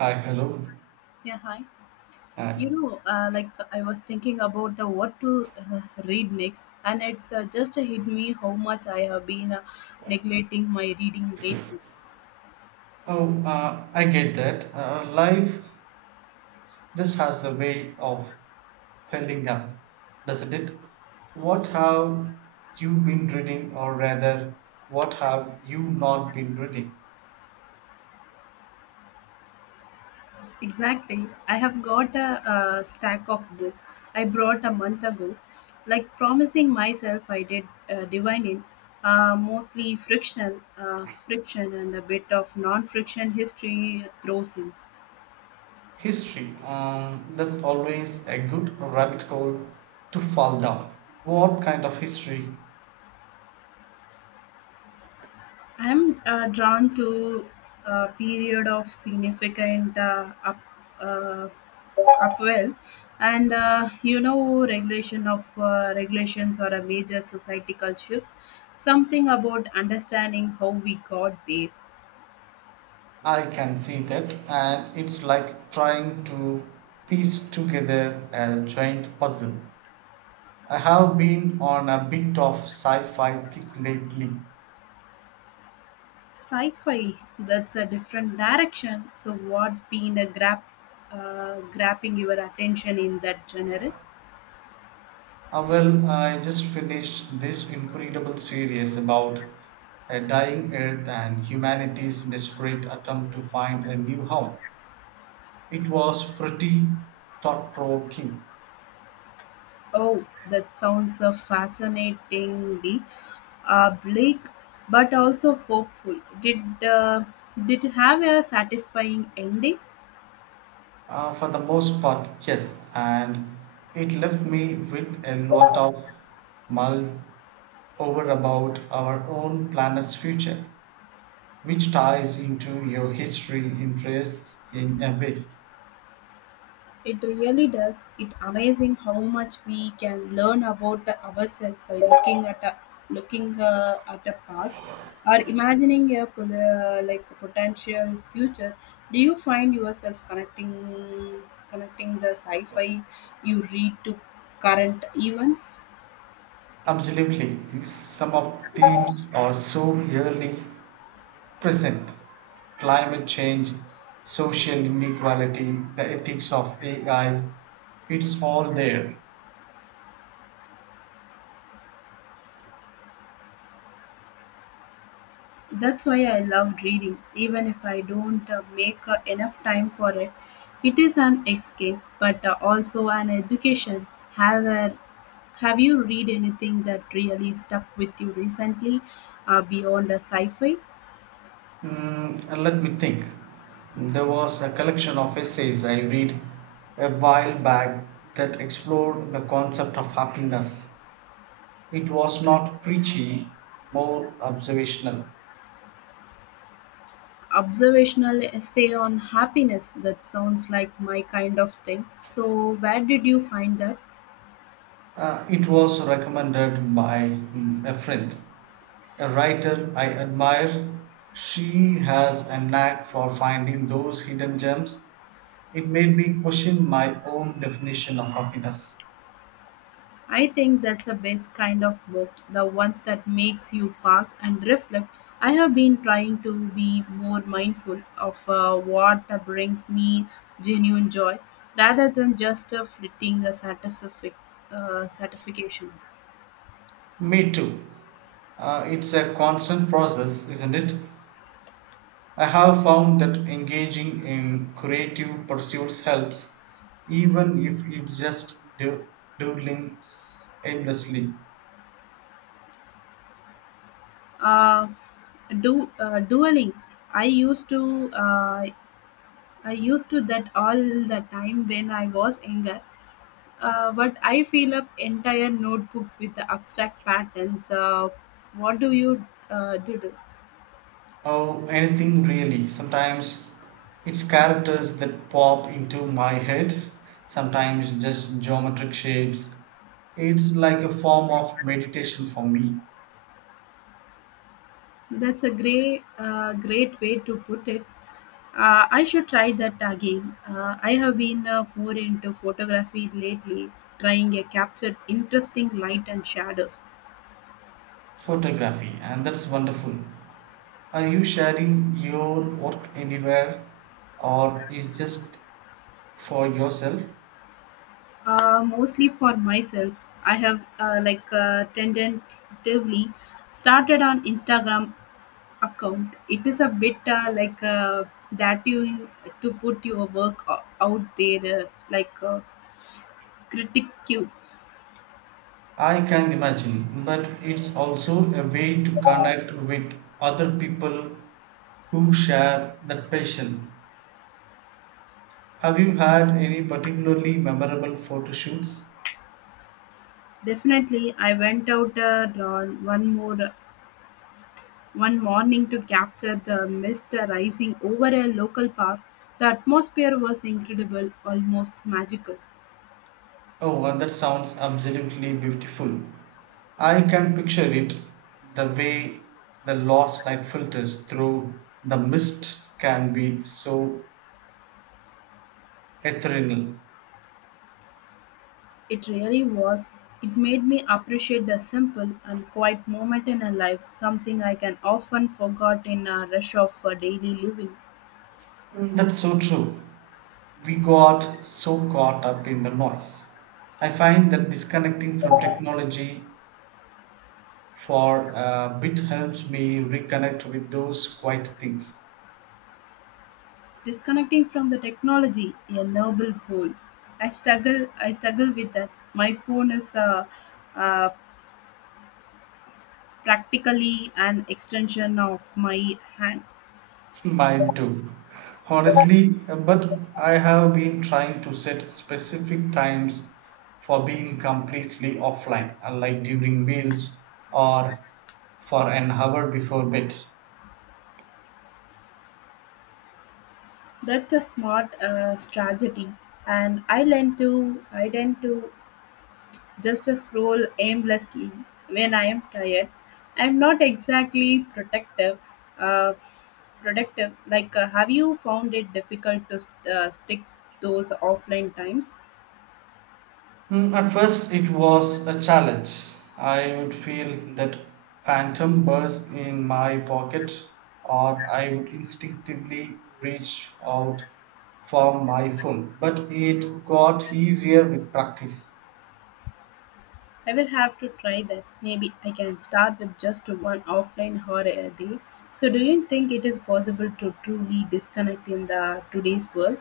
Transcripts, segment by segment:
Hi, hello. Yeah, hi. Hi. Like I was thinking about what to read next, and it's just hit me how much I have been neglecting my reading lately. Oh, I get that. Life just has a way of pending up, doesn't it? What have you been reading, or rather, what have you not been reading? Exactly. I have got a stack of book I brought a month ago, like promising myself I did divine in, mostly frictional, friction, and a bit of non-friction history throws in. History. That's always a good rabbit hole to fall down. What kind of history? I'm drawn to a period of significant uh, upwell, and regulation of regulations or a major societal shifts. Something about understanding how we got there. I can see that, and it's like trying to piece together a giant puzzle. I have been on a bit of sci-fi kick lately. Sci-fi, that's a different direction. So, what been grabbing your attention in that genre? Well, I just finished this incredible series about a dying Earth and humanity's desperate attempt to find a new home. It was pretty thought-provoking. Oh, that sounds a fascinatingly bleak, but also hopeful. Did it have a satisfying ending? For the most part, yes, and it left me with a lot of mull over about our own planet's future, which ties into your history interests in a way. It really does. It's amazing how much we can learn about ourselves by looking at a past or imagining a like a potential future. Do you find yourself connecting the sci-fi you read to current events? Absolutely, some of themes are so clearly present: climate change, social inequality, the ethics of AI, it's all there. That's why I love reading, even if I don't make enough time for it. It is an escape, but also an education. Have a, Have you read anything that really stuck with you recently, beyond a sci-fi Mm, let me think. There was a collection of essays I read a while back that explored the concept of happiness. It was not preachy, more observational. observational essay on happiness? That sounds like my kind of thing. So, where did you find that? It was recommended by a friend, a writer I admire. She has a knack for finding those hidden gems. It made me question my own definition of happiness. I think that's the best kind of book, the ones that makes you pause and reflect. I have been trying to be more mindful of what brings me genuine joy rather than just fleeting satisfactions. Me too. It's a constant process, isn't it? I have found that engaging in creative pursuits helps, even if it's just doodling endlessly. Uh, do dueling I used to I used to that all the time when I was younger. But I fill up entire notebooks with the abstract patterns. What do you do? Oh, anything really. Sometimes it's characters that pop into my head, sometimes just geometric shapes. It's like a form of meditation for me. That's a great way to put it. I should try that again. I have been more into photography lately, trying to capture interesting light and shadows. Photography, and that's wonderful. Are you sharing your work anywhere or is just for yourself? Mostly for myself. I have tentatively started on Instagram account it is a bit that you in, to put your work out there like uh, critic you I can imagine, but it's also a way to connect with other people who share that passion. Have you had any particularly memorable photo shoots? definitely I went out on one more one morning to capture the mist rising over a local park. The atmosphere was incredible, almost magical. Oh, well, that sounds absolutely beautiful. I can picture it, the way the lost light filters through the mist can be so ethereal. It really was. It made me appreciate the simple and quiet moment in a life, something I can often forget in a rush of daily living. Mm, that's so true. We got so caught up in the noise. I find that disconnecting from technology for a bit helps me reconnect with those quiet things. Disconnecting from the technology, a noble goal. I struggle with that. My phone is uh, practically an extension of my hand. Mine too. Honestly, but I have been trying to set specific times for being completely offline, like during meals or for an hour before bed. That's a smart strategy, and I tend to just scroll aimlessly when I am tired. I'm not exactly protective. Uh, productive like have you found it difficult to stick those offline times. Mm, at first, it was a challenge. I would feel that phantom burst in my pocket, or I would instinctively reach out for my phone. But it got easier with practice. I will have to try that. Maybe I can start with just one offline hour a day. So, do you think it is possible to truly disconnect in the today's world?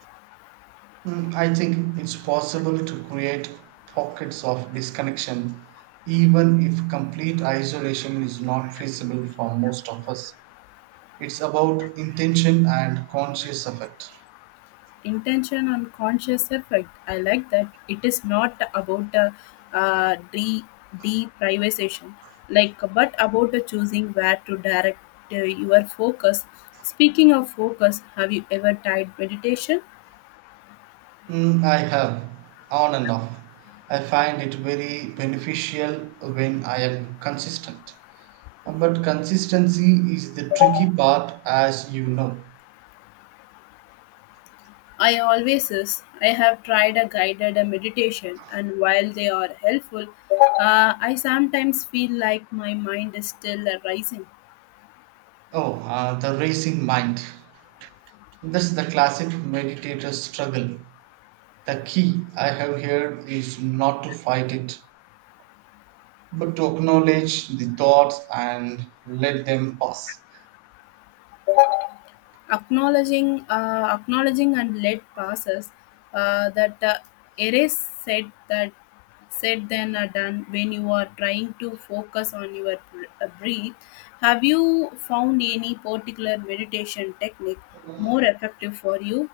Mm, I think it's possible to create pockets of disconnection, even if complete isolation is not feasible for most of us. It's about intention and conscious effort. Intention and conscious effect. I like that. It is not about uh, de- deprivation, like, but about a choosing where to direct your focus. Speaking of focus, have you ever tried meditation? Mm, I have, on and off. I find it very beneficial when I am consistent. But consistency is the tricky part, as you know. I always is. I have tried a guided meditation, and while they are helpful, I sometimes feel like my mind is still rising. Oh, the racing mind. That's the classic meditator struggle. The key I have here is not to fight it, but to acknowledge the thoughts and let them pass. Acknowledging, and let passes that erase said that said then are done when you are trying to focus on your breath. Have you found any particular meditation technique more effective for you?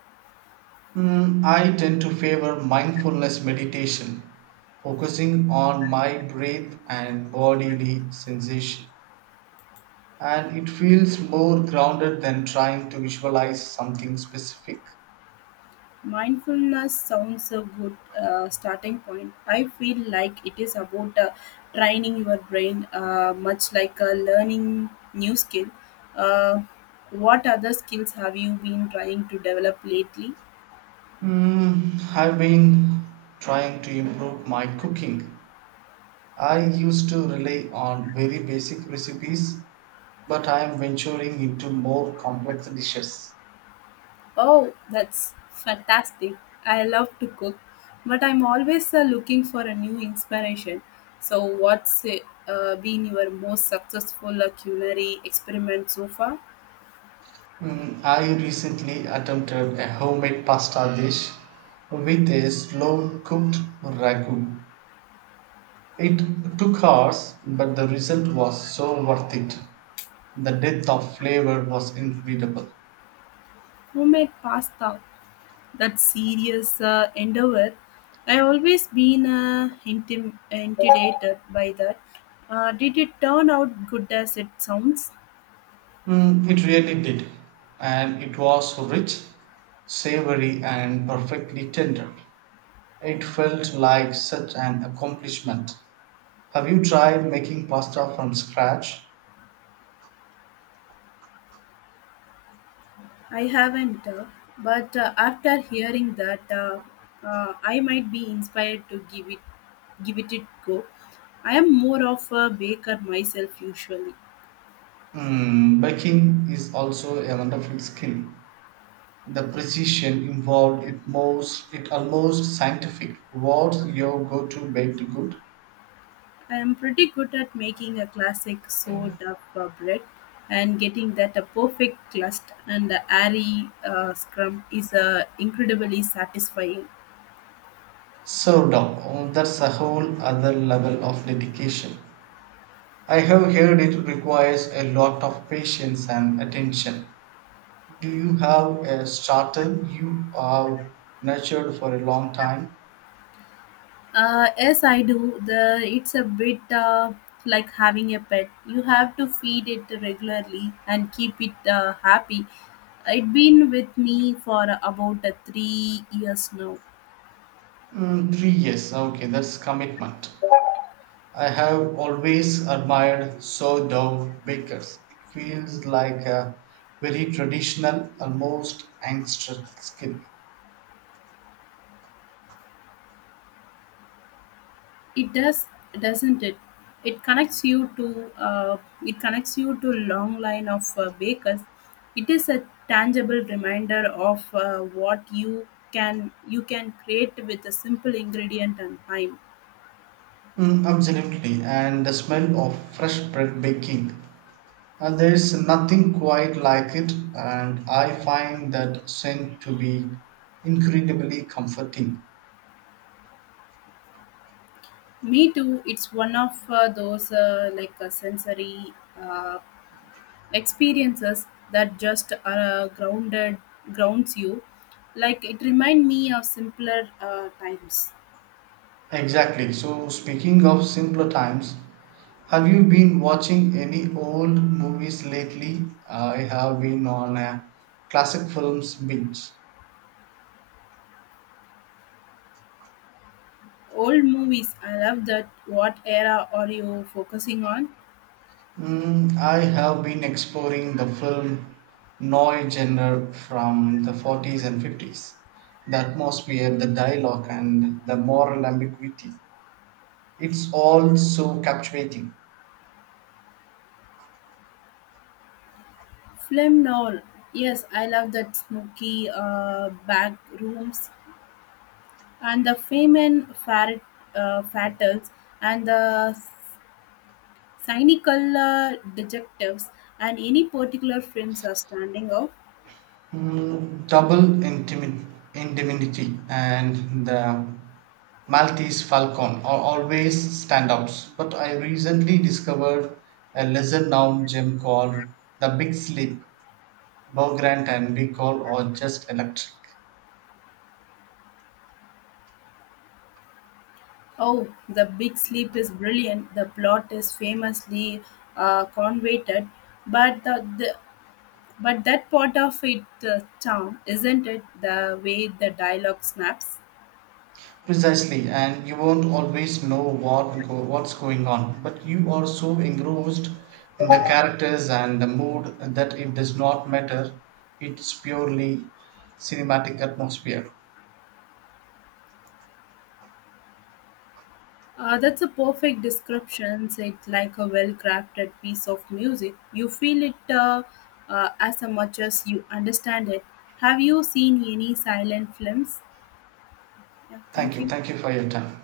Mm, I tend to favor mindfulness meditation, focusing on my breath and bodily sensation. And it feels more grounded than trying to visualize something specific. Mindfulness sounds a good starting point. I feel like it is about training your brain, much like learning new skill. Uh, what other skills have you been trying to develop lately? Mm, I've been trying to improve my cooking. I used to rely on very basic recipes, but I am venturing into more complex dishes. Oh, that's fantastic. I love to cook, but I'm always looking for a new inspiration. So, what's been your most successful culinary experiment so far? Mm, I recently attempted a homemade pasta dish with a slow cooked ragu. It took hours, but the result was so worth it. The depth of flavor was incredible. Homemade pasta. That serious endeavor. I always been intimidated by that. Did it turn out good as it sounds? Mm, it really did, and it was rich, savory, and perfectly tender. It felt like such an accomplishment. Have you tried making pasta from scratch? I haven't, but after hearing that, I might be inspired to give it a go. I am more of a baker myself usually. Mm, baking is also a wonderful skill. The precision involved it most it almost scientific. What's your go-to baked good? I am pretty good at making a classic soda sourdough bread, and getting that a perfect crust and the airy scrum is incredibly satisfying. Sourdough. Oh, that's a whole other level of dedication. I have heard it requires a lot of patience and attention. Do you have a starter you have nurtured for a long time? Yes, I do. The it's a bit like having a pet. You have to feed it regularly and keep it happy. It's been with me for about 3 years now. Mm, 3 years. Okay, that's commitment. I have always admired sourdough bakers. It feels like a very traditional, almost ancestral skill. It does, doesn't it? It connects you to long line of bakers. It is a tangible reminder of what you can create with a simple ingredient and time. Mm, absolutely, and the smell of fresh bread baking. And there is nothing quite like it, and I find that scent to be incredibly comforting. Me too. It's one of those sensory uh, experiences that just grounded grounds you. Like it remind me of simpler times. Exactly. So, speaking of simpler times, have you been watching any old movies lately? I have been on a classic films binge. Old movies, I love that. What era are you focusing on? Mm, I have been exploring the film noir genre from the 40s and 50s. The atmosphere, the dialogue, and the moral ambiguity. It's all so captivating. Film noir. Yes, I love that smoky back rooms and the fame and fatals and the cynical detectives and any particular films are standing out. Mm, indemni- indemnity and the Maltese Falcon are always stand ups, but I recently discovered a lesser known gem called the Big Sleep. Bow Grant and Recall are just electric. Oh, The Big Sleep is brilliant. The plot is famously convoluted, but the But that part of it, the charm, isn't it? The way the dialogue snaps. Precisely, and you won't always know what go, what's going on, but you are so engrossed in the characters and the mood that it does not matter. It's purely cinematic atmosphere. That's a perfect description. It's like a well-crafted piece of music. You feel it as much as you understand it. Have you seen any silent films? Yeah, Thank thank you. you. Thank you for your time.